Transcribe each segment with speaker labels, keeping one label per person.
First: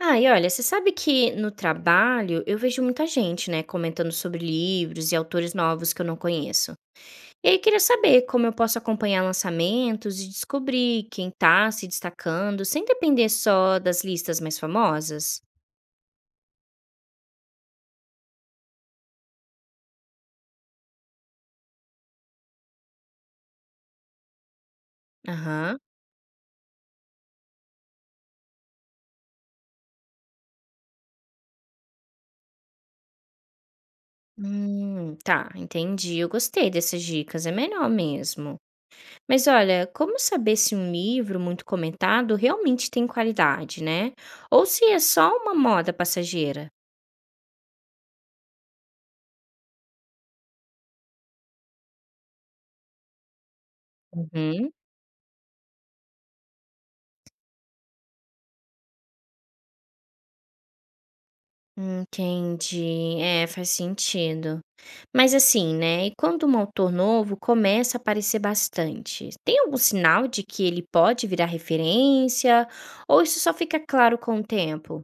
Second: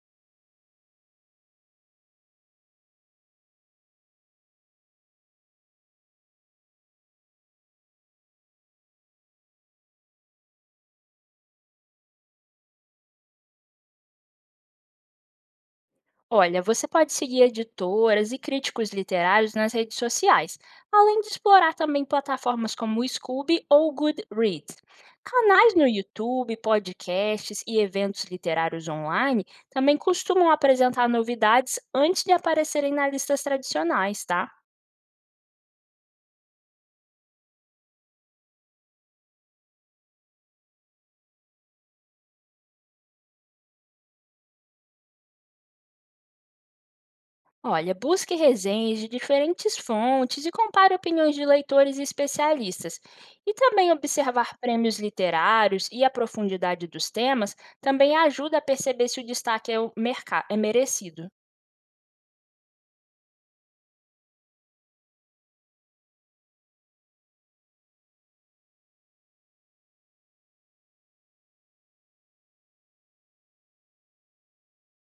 Speaker 1: Ah, e olha, você sabe que no trabalho eu vejo muita gente, né, comentando sobre livros e autores novos que eu não conheço. E aí eu queria saber como eu posso acompanhar lançamentos e descobrir quem tá se destacando, sem depender só das listas mais famosas.
Speaker 2: Olha, você pode seguir editoras e críticos literários nas redes sociais, além de explorar também plataformas como o Scoob ou o Goodreads. Canais
Speaker 1: Aham.
Speaker 2: no YouTube, podcasts e eventos literários online também costumam apresentar novidades antes de aparecerem nas listas tradicionais, tá?
Speaker 1: Tá, entendi. Eu gostei dessas dicas, é melhor mesmo. Mas olha, como saber se um livro muito comentado realmente tem qualidade, né? Ou se é só uma moda passageira?
Speaker 2: Olha, busque resenhas de diferentes fontes e compare opiniões de leitores e especialistas. E também observar
Speaker 1: Uhum.
Speaker 2: prêmios literários e a profundidade dos temas também ajuda a perceber se o destaque é merecido.
Speaker 1: Entendi. É, faz sentido. Mas assim, né? E quando o motor novo começa a aparecer bastante, tem algum sinal de que ele pode virar referência? Ou isso só fica claro com o tempo?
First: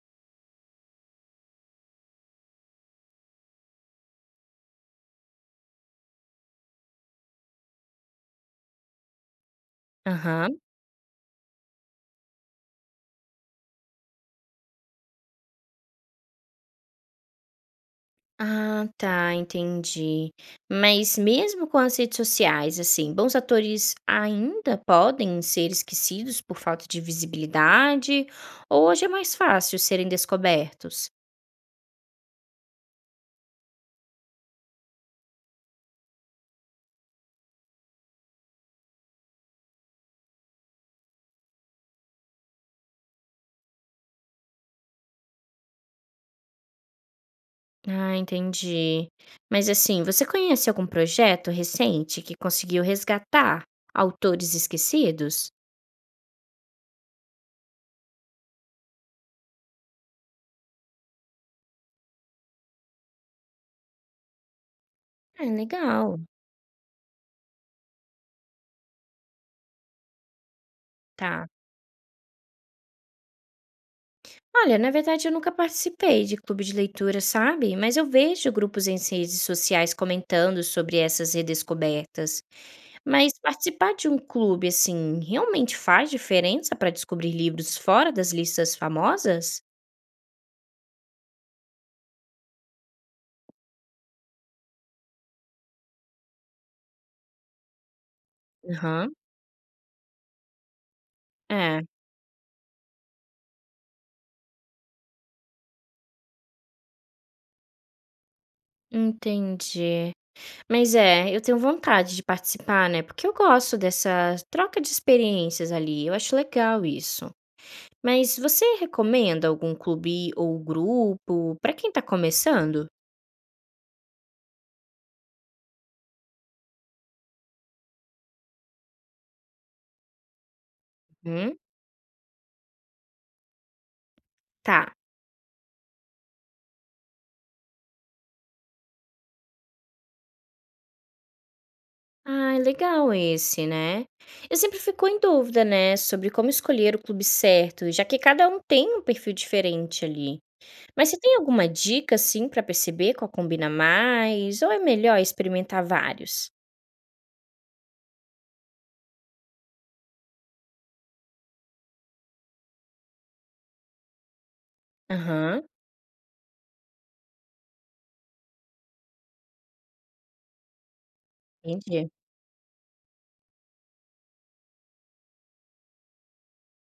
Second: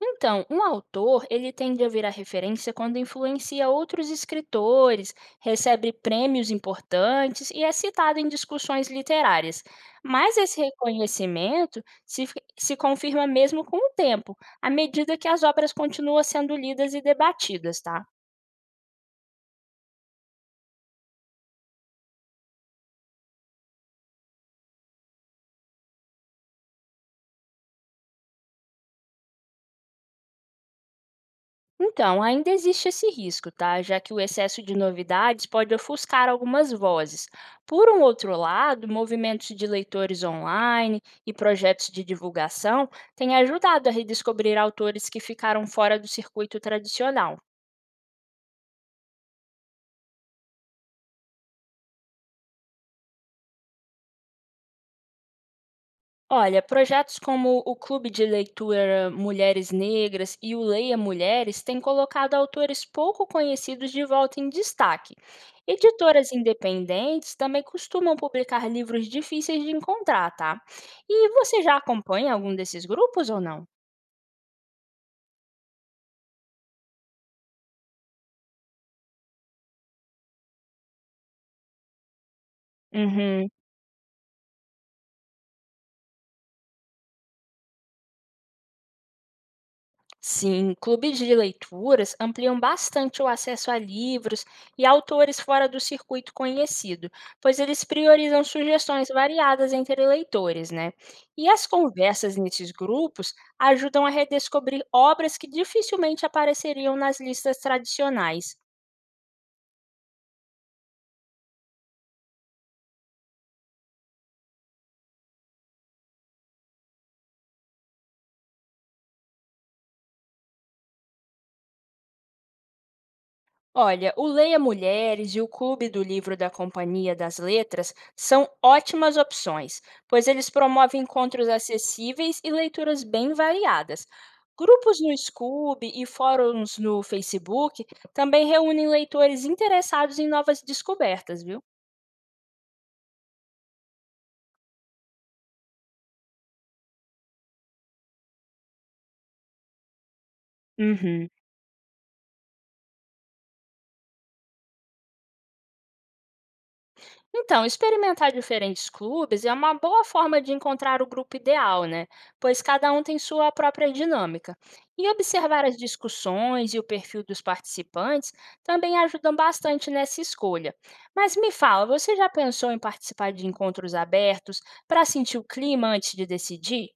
Speaker 2: Então, um autor, ele tende a virar referência quando influencia outros escritores, recebe prêmios importantes e é citado em discussões literárias. Mas
Speaker 1: Aham.
Speaker 2: esse reconhecimento se confirma mesmo com o tempo, à medida que as obras continuam sendo lidas e debatidas, tá?
Speaker 1: Ah, tá, entendi. Mas mesmo com as redes sociais, assim, bons atores ainda podem ser esquecidos por falta de visibilidade? Ou hoje é mais fácil serem descobertos?
Speaker 2: Então, ainda existe esse risco, tá? Já que o excesso de novidades pode ofuscar algumas vozes. Por um outro lado, movimentos de leitores online e projetos de divulgação têm ajudado a redescobrir autores que ficaram fora do circuito tradicional.
Speaker 1: Ah, entendi. Mas assim, você conhece algum projeto recente que conseguiu resgatar autores esquecidos?
Speaker 2: Olha, projetos como o Clube de Leitura Mulheres Negras e o Leia Mulheres têm colocado autores pouco conhecidos de volta em destaque.
Speaker 1: Ah, legal,
Speaker 2: Editoras independentes também costumam publicar livros difíceis de encontrar, tá? E
Speaker 1: tá.
Speaker 2: você já acompanha algum desses grupos ou não?
Speaker 1: Olha, na verdade eu nunca participei de clube de leitura, sabe? Mas eu vejo grupos em redes sociais comentando sobre essas redescobertas. Mas
Speaker 2: Uhum.
Speaker 1: participar de um clube, assim, realmente faz diferença para descobrir livros fora das listas famosas?
Speaker 2: Sim, clubes de leituras ampliam bastante o acesso a livros e autores fora do circuito conhecido, pois eles priorizam sugestões
Speaker 1: Aham,
Speaker 2: variadas entre leitores, né? E as
Speaker 1: é,
Speaker 2: conversas nesses grupos ajudam a redescobrir obras que dificilmente apareceriam nas listas tradicionais.
Speaker 1: entendi. Mas é, eu tenho vontade de participar, né, porque eu gosto dessa troca de experiências ali, eu acho legal isso. Mas você recomenda algum clube ou grupo para quem tá começando?
Speaker 2: Olha, o Leia Mulheres e o Clube do Livro da Companhia das Letras são ótimas opções, pois eles promovem encontros
Speaker 1: Hum,
Speaker 2: acessíveis e leituras bem variadas.
Speaker 1: tá.
Speaker 2: Grupos no Scoob e fóruns no Facebook também reúnem leitores interessados em novas descobertas, viu?
Speaker 1: Ah, é legal esse, né? Eu sempre fico em dúvida, né, sobre como escolher o clube certo, já que cada um tem um perfil diferente ali. Mas você
Speaker 2: Uhum.
Speaker 1: tem alguma dica, assim, para perceber qual combina mais? Ou é melhor experimentar vários?
Speaker 2: Então, experimentar diferentes clubes é uma boa forma de encontrar o grupo ideal, né? Pois cada um tem sua própria dinâmica. E
Speaker 1: Aham,
Speaker 2: observar as discussões e o perfil dos participantes também ajudam bastante nessa escolha. Mas me fala,
Speaker 1: entendi.
Speaker 2: você já pensou em participar de encontros abertos para sentir o clima antes de decidir?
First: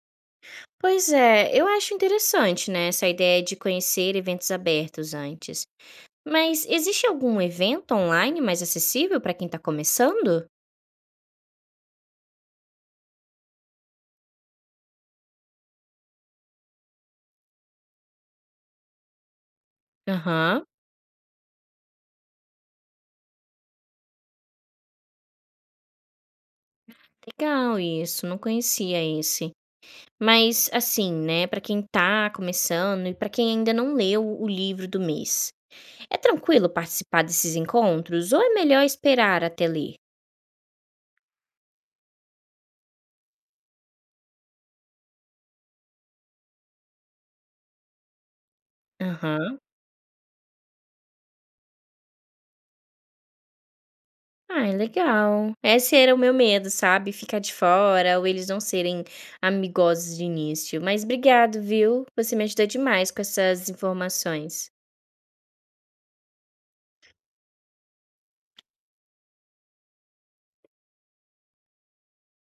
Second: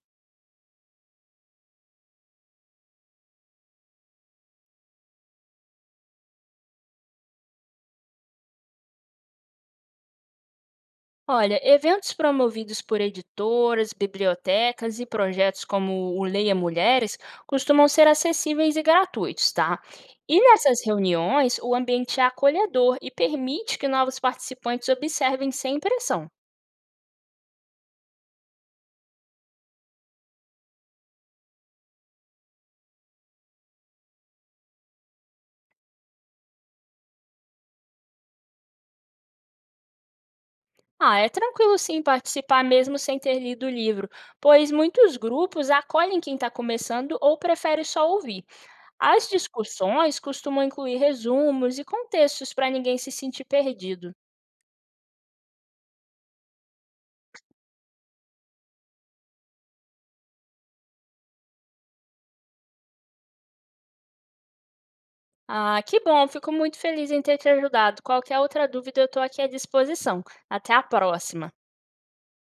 Speaker 1: Pois é, eu acho interessante, né, essa ideia de conhecer eventos abertos antes. Mas existe algum evento online mais acessível para quem está começando?
Speaker 2: Olha, eventos promovidos por editoras, bibliotecas e projetos como o Leia Mulheres costumam ser acessíveis e gratuitos, tá? E
Speaker 1: Aham,
Speaker 2: nessas reuniões, o ambiente é acolhedor e permite que novos participantes observem sem pressão.
Speaker 1: legal isso, não conhecia esse. Mas assim, né, para quem está começando e para quem ainda não leu o livro do mês, é tranquilo participar desses encontros ou é melhor esperar até ler?
Speaker 2: Ah, é tranquilo sim participar mesmo sem ter lido o livro, pois muitos grupos acolhem quem está começando ou prefere só ouvir. As
Speaker 1: Aham.
Speaker 2: discussões costumam incluir resumos e contextos para ninguém se sentir perdido.
Speaker 1: Ai, legal. Esse era o meu medo, sabe, ficar de fora ou eles não serem amigosos de início. Mas obrigado, viu? Você me ajudou demais com essas informações.
Speaker 2: Ah, que bom, fico muito feliz em ter te ajudado. Qualquer outra dúvida, eu estou aqui à disposição. Até a próxima.